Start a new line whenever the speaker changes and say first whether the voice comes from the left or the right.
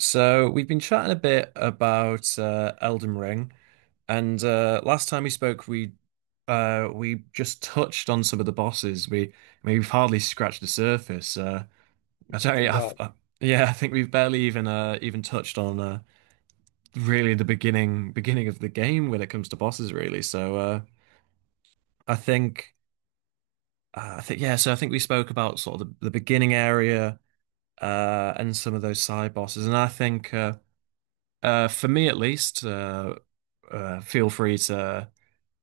right: So we've been chatting a bit about Elden Ring, and last time we spoke, we just touched on some of the bosses. We I mean, we've hardly scratched the surface. I don't,
left: You're
right: I've,
left: right.
right: yeah, I think we've barely even even touched on really the beginning of the game when it comes to bosses, really. So I think I think yeah. So I think we spoke about sort of the beginning area and some of those side bosses, and I think. For me at least, feel free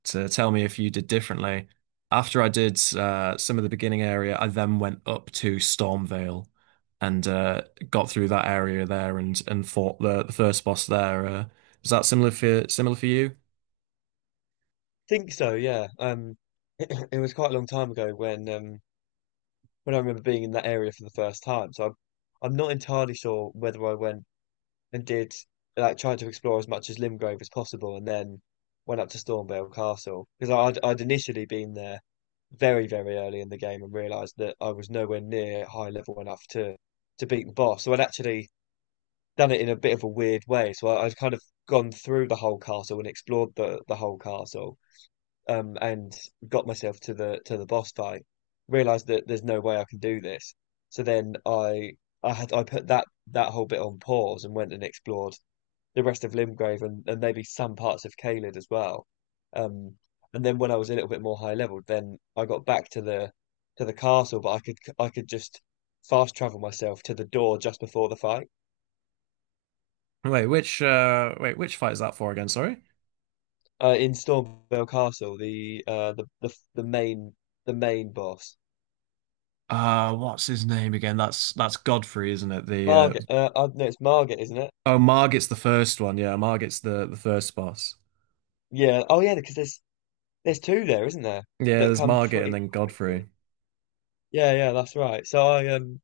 right: to tell me if you did differently. After I did some of the beginning area, I then went up to Stormvale and got through that area there and fought the first boss there. Is that similar for you?
left: Think so, yeah. It was quite a long time ago when I remember being in that area for the first time. So I'm not entirely sure whether I went and did like tried to explore as much as Limgrave as possible, and then went up to Stormvale Castle because I'd initially been there very very early in the game and realised that I was nowhere near high level enough to beat the boss. So I'd actually done it in a bit of a weird way. So I'd kind of gone through the whole castle and explored the whole castle and got myself to the boss fight. Realized that there's no way I can do this. So then I put that whole bit on pause and went and explored the rest of Limgrave and maybe some parts of Caelid as well. Um, and then when I was a little bit more high level, then I got back to the castle, but I could just fast travel myself to the door just before the fight.
right: Wait, which which fight is that for again? Sorry.
left: In Stormvale Castle, the main boss,
right: What's his name again? That's Godfrey, isn't it? The
left: Margaret. No, it's Margaret, isn't it?
right: oh, Margit's the first one. Yeah, Margit's the first boss.
left: Yeah. Oh, yeah. Because there's two there, isn't there?
right: Yeah,
left: That
right: there's
left: come
right: Margit and
left: pretty
right: then Godfrey.
left: quickly. Yeah. Yeah. That's right. So I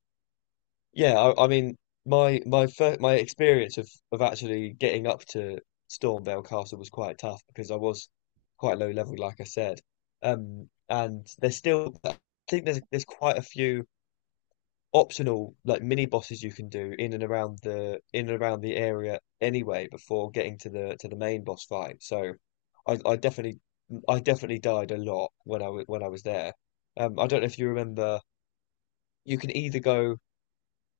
left: yeah. I mean my my first my experience of actually getting up to Stormvale Castle was quite tough because I was quite low level, like I said. And there's still I think there's quite a few optional like mini bosses you can do in and around the in and around the area anyway before getting to the main boss fight. So I, I definitely I definitely died a lot when I was there. I don't know if you remember. You can either go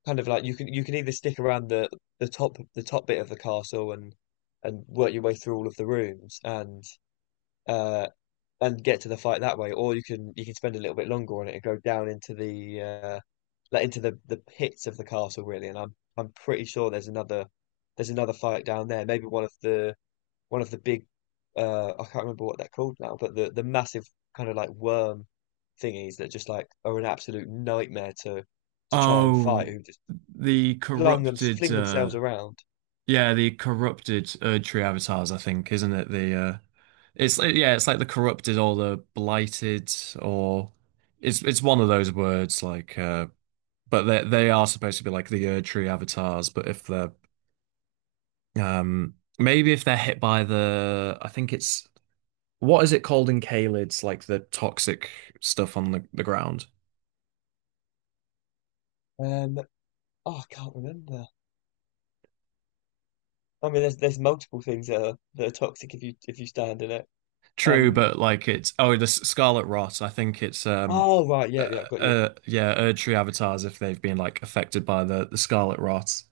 left: kind of like you can either stick around the top bit of the castle and work your way through all of the rooms uh and get to the fight that way, or you can spend a little bit longer on it and go down into the like into the pits of the castle really. And I'm pretty sure there's another fight down there. Maybe one of the big I can't remember what they're called now, but the massive kind of like worm thingies that just like are an absolute nightmare to try and fight
right: Oh,
left: who just
right: the
left: flung them
right: corrupted
left: fling themselves around.
right: yeah, the corrupted Erdtree avatars, I think, isn't it? Yeah, it's like the corrupted or the blighted or it's one of those words like but they are supposed to be like the Erdtree avatars, but if they're maybe if they're hit by the I think it's what is it called in Caelid's like the toxic stuff on the ground?
left: Um, oh, I can't remember. I mean, there's multiple things that are toxic if you stand in it.
right: True,
left: Um,
right: but like it's oh the Scarlet Rot. I think it's
left: Oh right,
right: uh,
left: yeah, yeah, I've got you.
right: yeah Erdtree avatars if they've been like affected by the Scarlet Rot.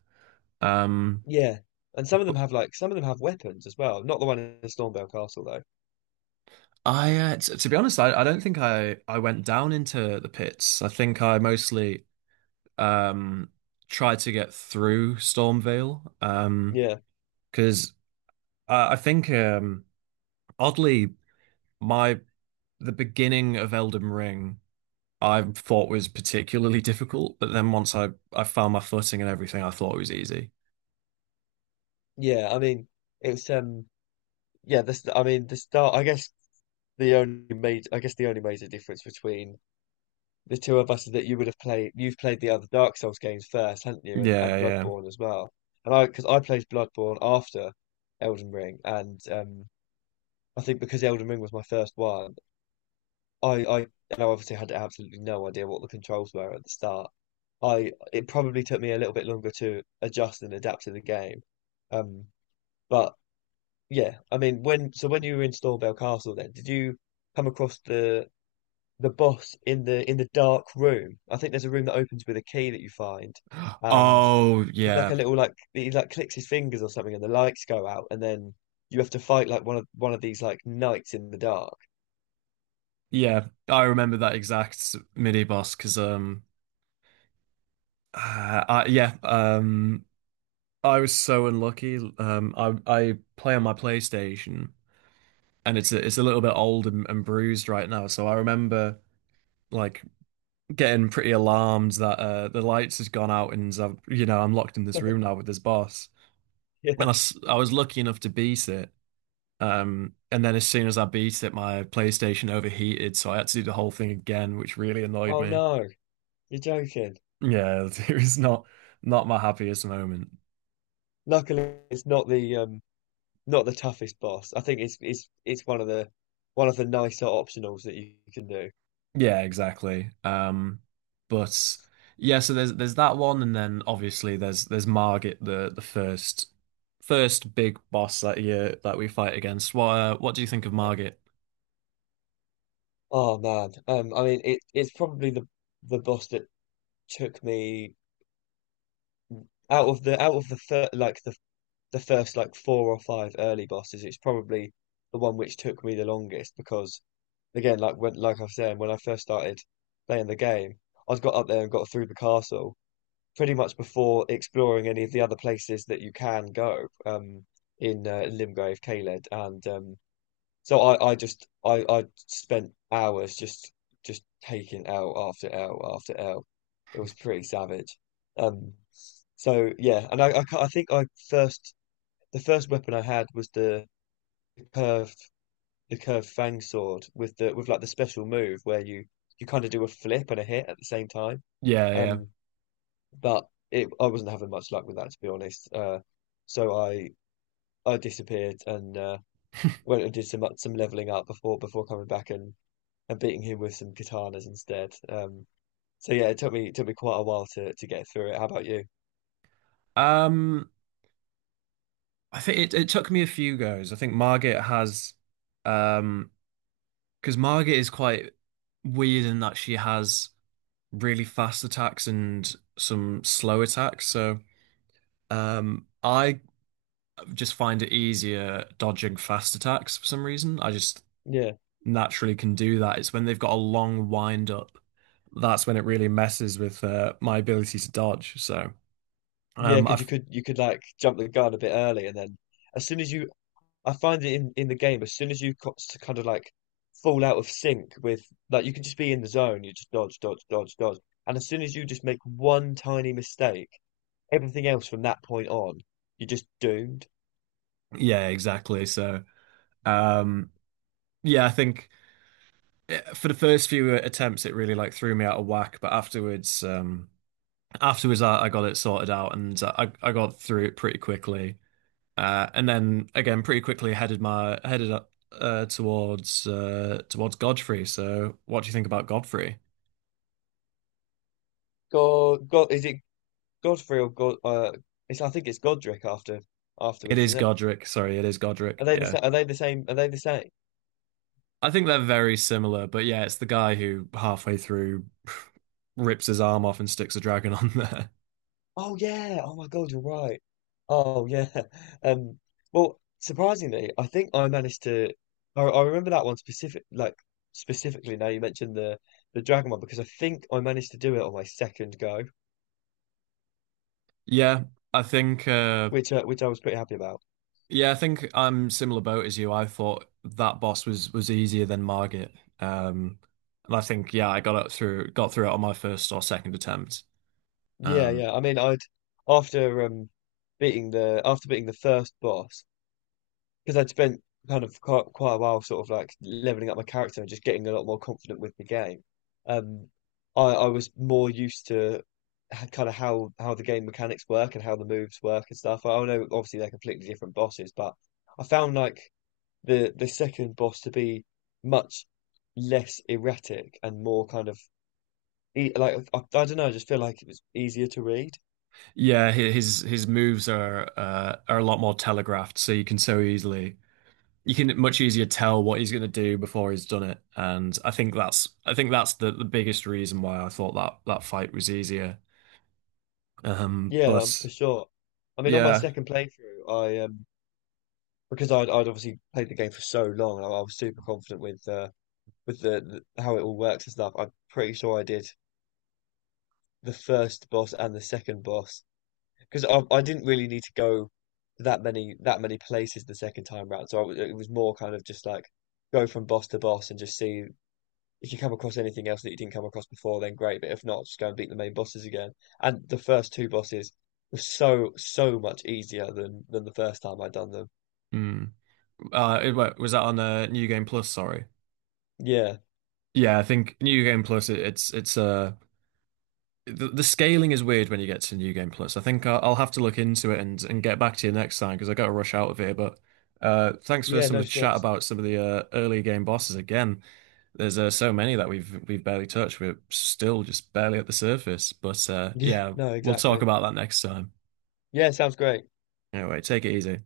right: Um,
left: Yeah, and some of them
right: but
left: have like some of them have weapons as well. Not the one in Stormvale Castle though.
right: I t to be honest, I don't think I went down into the pits. I think I mostly um tried to get through Stormvale
left: Yeah,
right: because I think oddly my the beginning of Elden Ring. I thought was particularly difficult, but then once I found my footing and everything, I thought it was easy.
left: yeah. I mean, it's yeah. I mean, the start. I guess the only made. I guess the only major difference between the two of us is that you would have played. You've played the other Dark Souls games first, haven't you?
right: Yeah,
left: And
right: yeah.
left: Bloodborne as well. And because I played Bloodborne after Elden Ring, and I think because Elden Ring was my first one, I, I, and I obviously had absolutely no idea what the controls were at the start. I it probably took me a little bit longer to adjust and adapt to the game. Um, but yeah, I mean, when so when you were in Stormvale Castle, then did you come across the boss in the dark room? I think there's a room that opens with a key that you find, and
right: Oh,
left: it's like
right: yeah.
left: a little like he like clicks his fingers or something, and the lights go out, and then you have to fight like one of these like knights in the dark.
right: Yeah, I remember that exact mini boss because yeah, I was so unlucky. I play on my PlayStation and it's it's a little bit old and bruised right now, so I remember like getting pretty alarmed that the lights has gone out and I've, you know, I'm locked in this room now with this boss.
left: Yeah.
right: And I was lucky enough to beat it. And then as soon as I beat it, my PlayStation overheated, so I had to do the whole thing again, which really annoyed
left: Oh
right: me.
left: no, you're joking.
right: Yeah, it was not my happiest moment.
left: Luckily, it's not the not the toughest boss. I think it's one of the nicer optionals that you can do.
right: Yeah, exactly. But yeah, so there's that one, and then obviously there's Margit, the first big boss that year that we fight against. What do you think of
left: Yeah.
right: Margit?
left: Oh man, I mean it's probably the boss that took me out of the out of the first like four or five early bosses. It's probably the one which took me the longest because again, like I was saying, when I first started playing the game, I got up there and got through the castle. Pretty much before exploring any of the other places that you can go in Limgrave, Caled, and so I spent hours just taking L after L after L. It was pretty savage. Um, so yeah, and I think I first the first weapon I had was curved the curved fang sword with the with like the special move where you kind of do a flip and a hit at the same time.
right: Yeah,
left: Um, but I wasn't having much luck with that, to be honest. So I disappeared and went and did some leveling up before before coming back and beating him with some katanas instead. So yeah, it took me quite a while to get through it. How about you?
right: yeah. I think it took me a few goes. I think Margit has, um, because Margit is quite weird in that she has really fast attacks and some slow attacks. So, I just find it easier dodging fast attacks for some reason. I just
left: Yeah,
right: naturally can do that. It's when they've got a long wind up that's when it really messes with my ability to dodge. So,
left: yeah,
right: um,
left: because
right: I,
left: you could like jump the gun a bit early, and then as soon as you, I find it in the game, as soon as kind of like fall out of sync with like you can just be in the zone, you just dodge, dodge, dodge, dodge, and as soon as you just make one tiny mistake everything else from that point on, you're just doomed.
right: yeah, exactly. So, um, yeah, I think. For the first few attempts, it really like threw me out of whack. But afterwards, afterwards, I got it sorted out and I got through it pretty quickly. And then again, pretty quickly headed up towards towards Godfrey. So, what do you think about Godfrey?
left: Is it Godfrey or God? It's I think it's Godric after
right: It
left: afterwards,
right: is
left: isn't it?
right: Godric. Sorry, it is Godric. Yeah,
left: Are they the same? Are they the same?
right: I think they're very similar. But yeah, it's the guy who halfway through rips his arm off and sticks a dragon on there.
left: Oh yeah. Oh my God, you're right. Oh yeah. Um. Well, surprisingly, I think I managed to. I remember that one specifically. Now you mentioned the dragon one because I think I managed to do it on my second go,
right: Yeah, I think. Uh,
left: which I was pretty happy about.
right: Yeah, I think I'm similar boat as you. I thought that boss was easier than Margit. Um, and I think yeah, I got up through got through it on my first or second attempt.
left: Yeah,
right: Um,
left: yeah. I mean, I'd after beating the after beating the first boss because I'd spent kind of quite a while sort of like leveling up my character and just getting a lot more confident with the game. Um, I was more used to kind of how the game mechanics work and how the moves work and stuff. I know obviously they're completely different bosses, but I found like the second boss to be much less erratic and more kind of I don't know. I just feel like it was easier to read.
right: yeah, his moves are a lot more telegraphed, so you can so easily you can much easier tell what he's going to do before he's done it. And I think that's the biggest reason why I thought that that fight was easier.
left: Yeah,
right: But
left: for sure. I mean, on my
right: yeah,
left: second playthrough, I because I'd obviously played the game for so long, and I was super confident with the how it all works and stuff. I'm pretty sure I did the first boss and the second boss because I didn't really need to go that many places the second time round. So it was more kind of just like go from boss to boss and just see if you come across anything else that you didn't come across before, then great. But if not, just go and beat the main bosses again. And the first two bosses were so so much easier than the first time I'd done them.
right: mm. Was that on New Game Plus? Sorry.
left: Yeah,
right: Yeah, I think New Game Plus it, it's the scaling is weird when you get to New Game Plus. I think I'll have to look into it and get back to you next time because I got to rush out of here. But thanks for
left: yeah,
right: some of
left: no
right: the chat
left: stress.
right: about some of the early game bosses again. There's so many that we've barely touched. We're still just barely at the surface. But
left: Yeah,
right: yeah,
left: no,
right: we'll talk
left: exactly.
right: about that next time.
left: Yeah, sounds great.
right: Anyway, take it easy.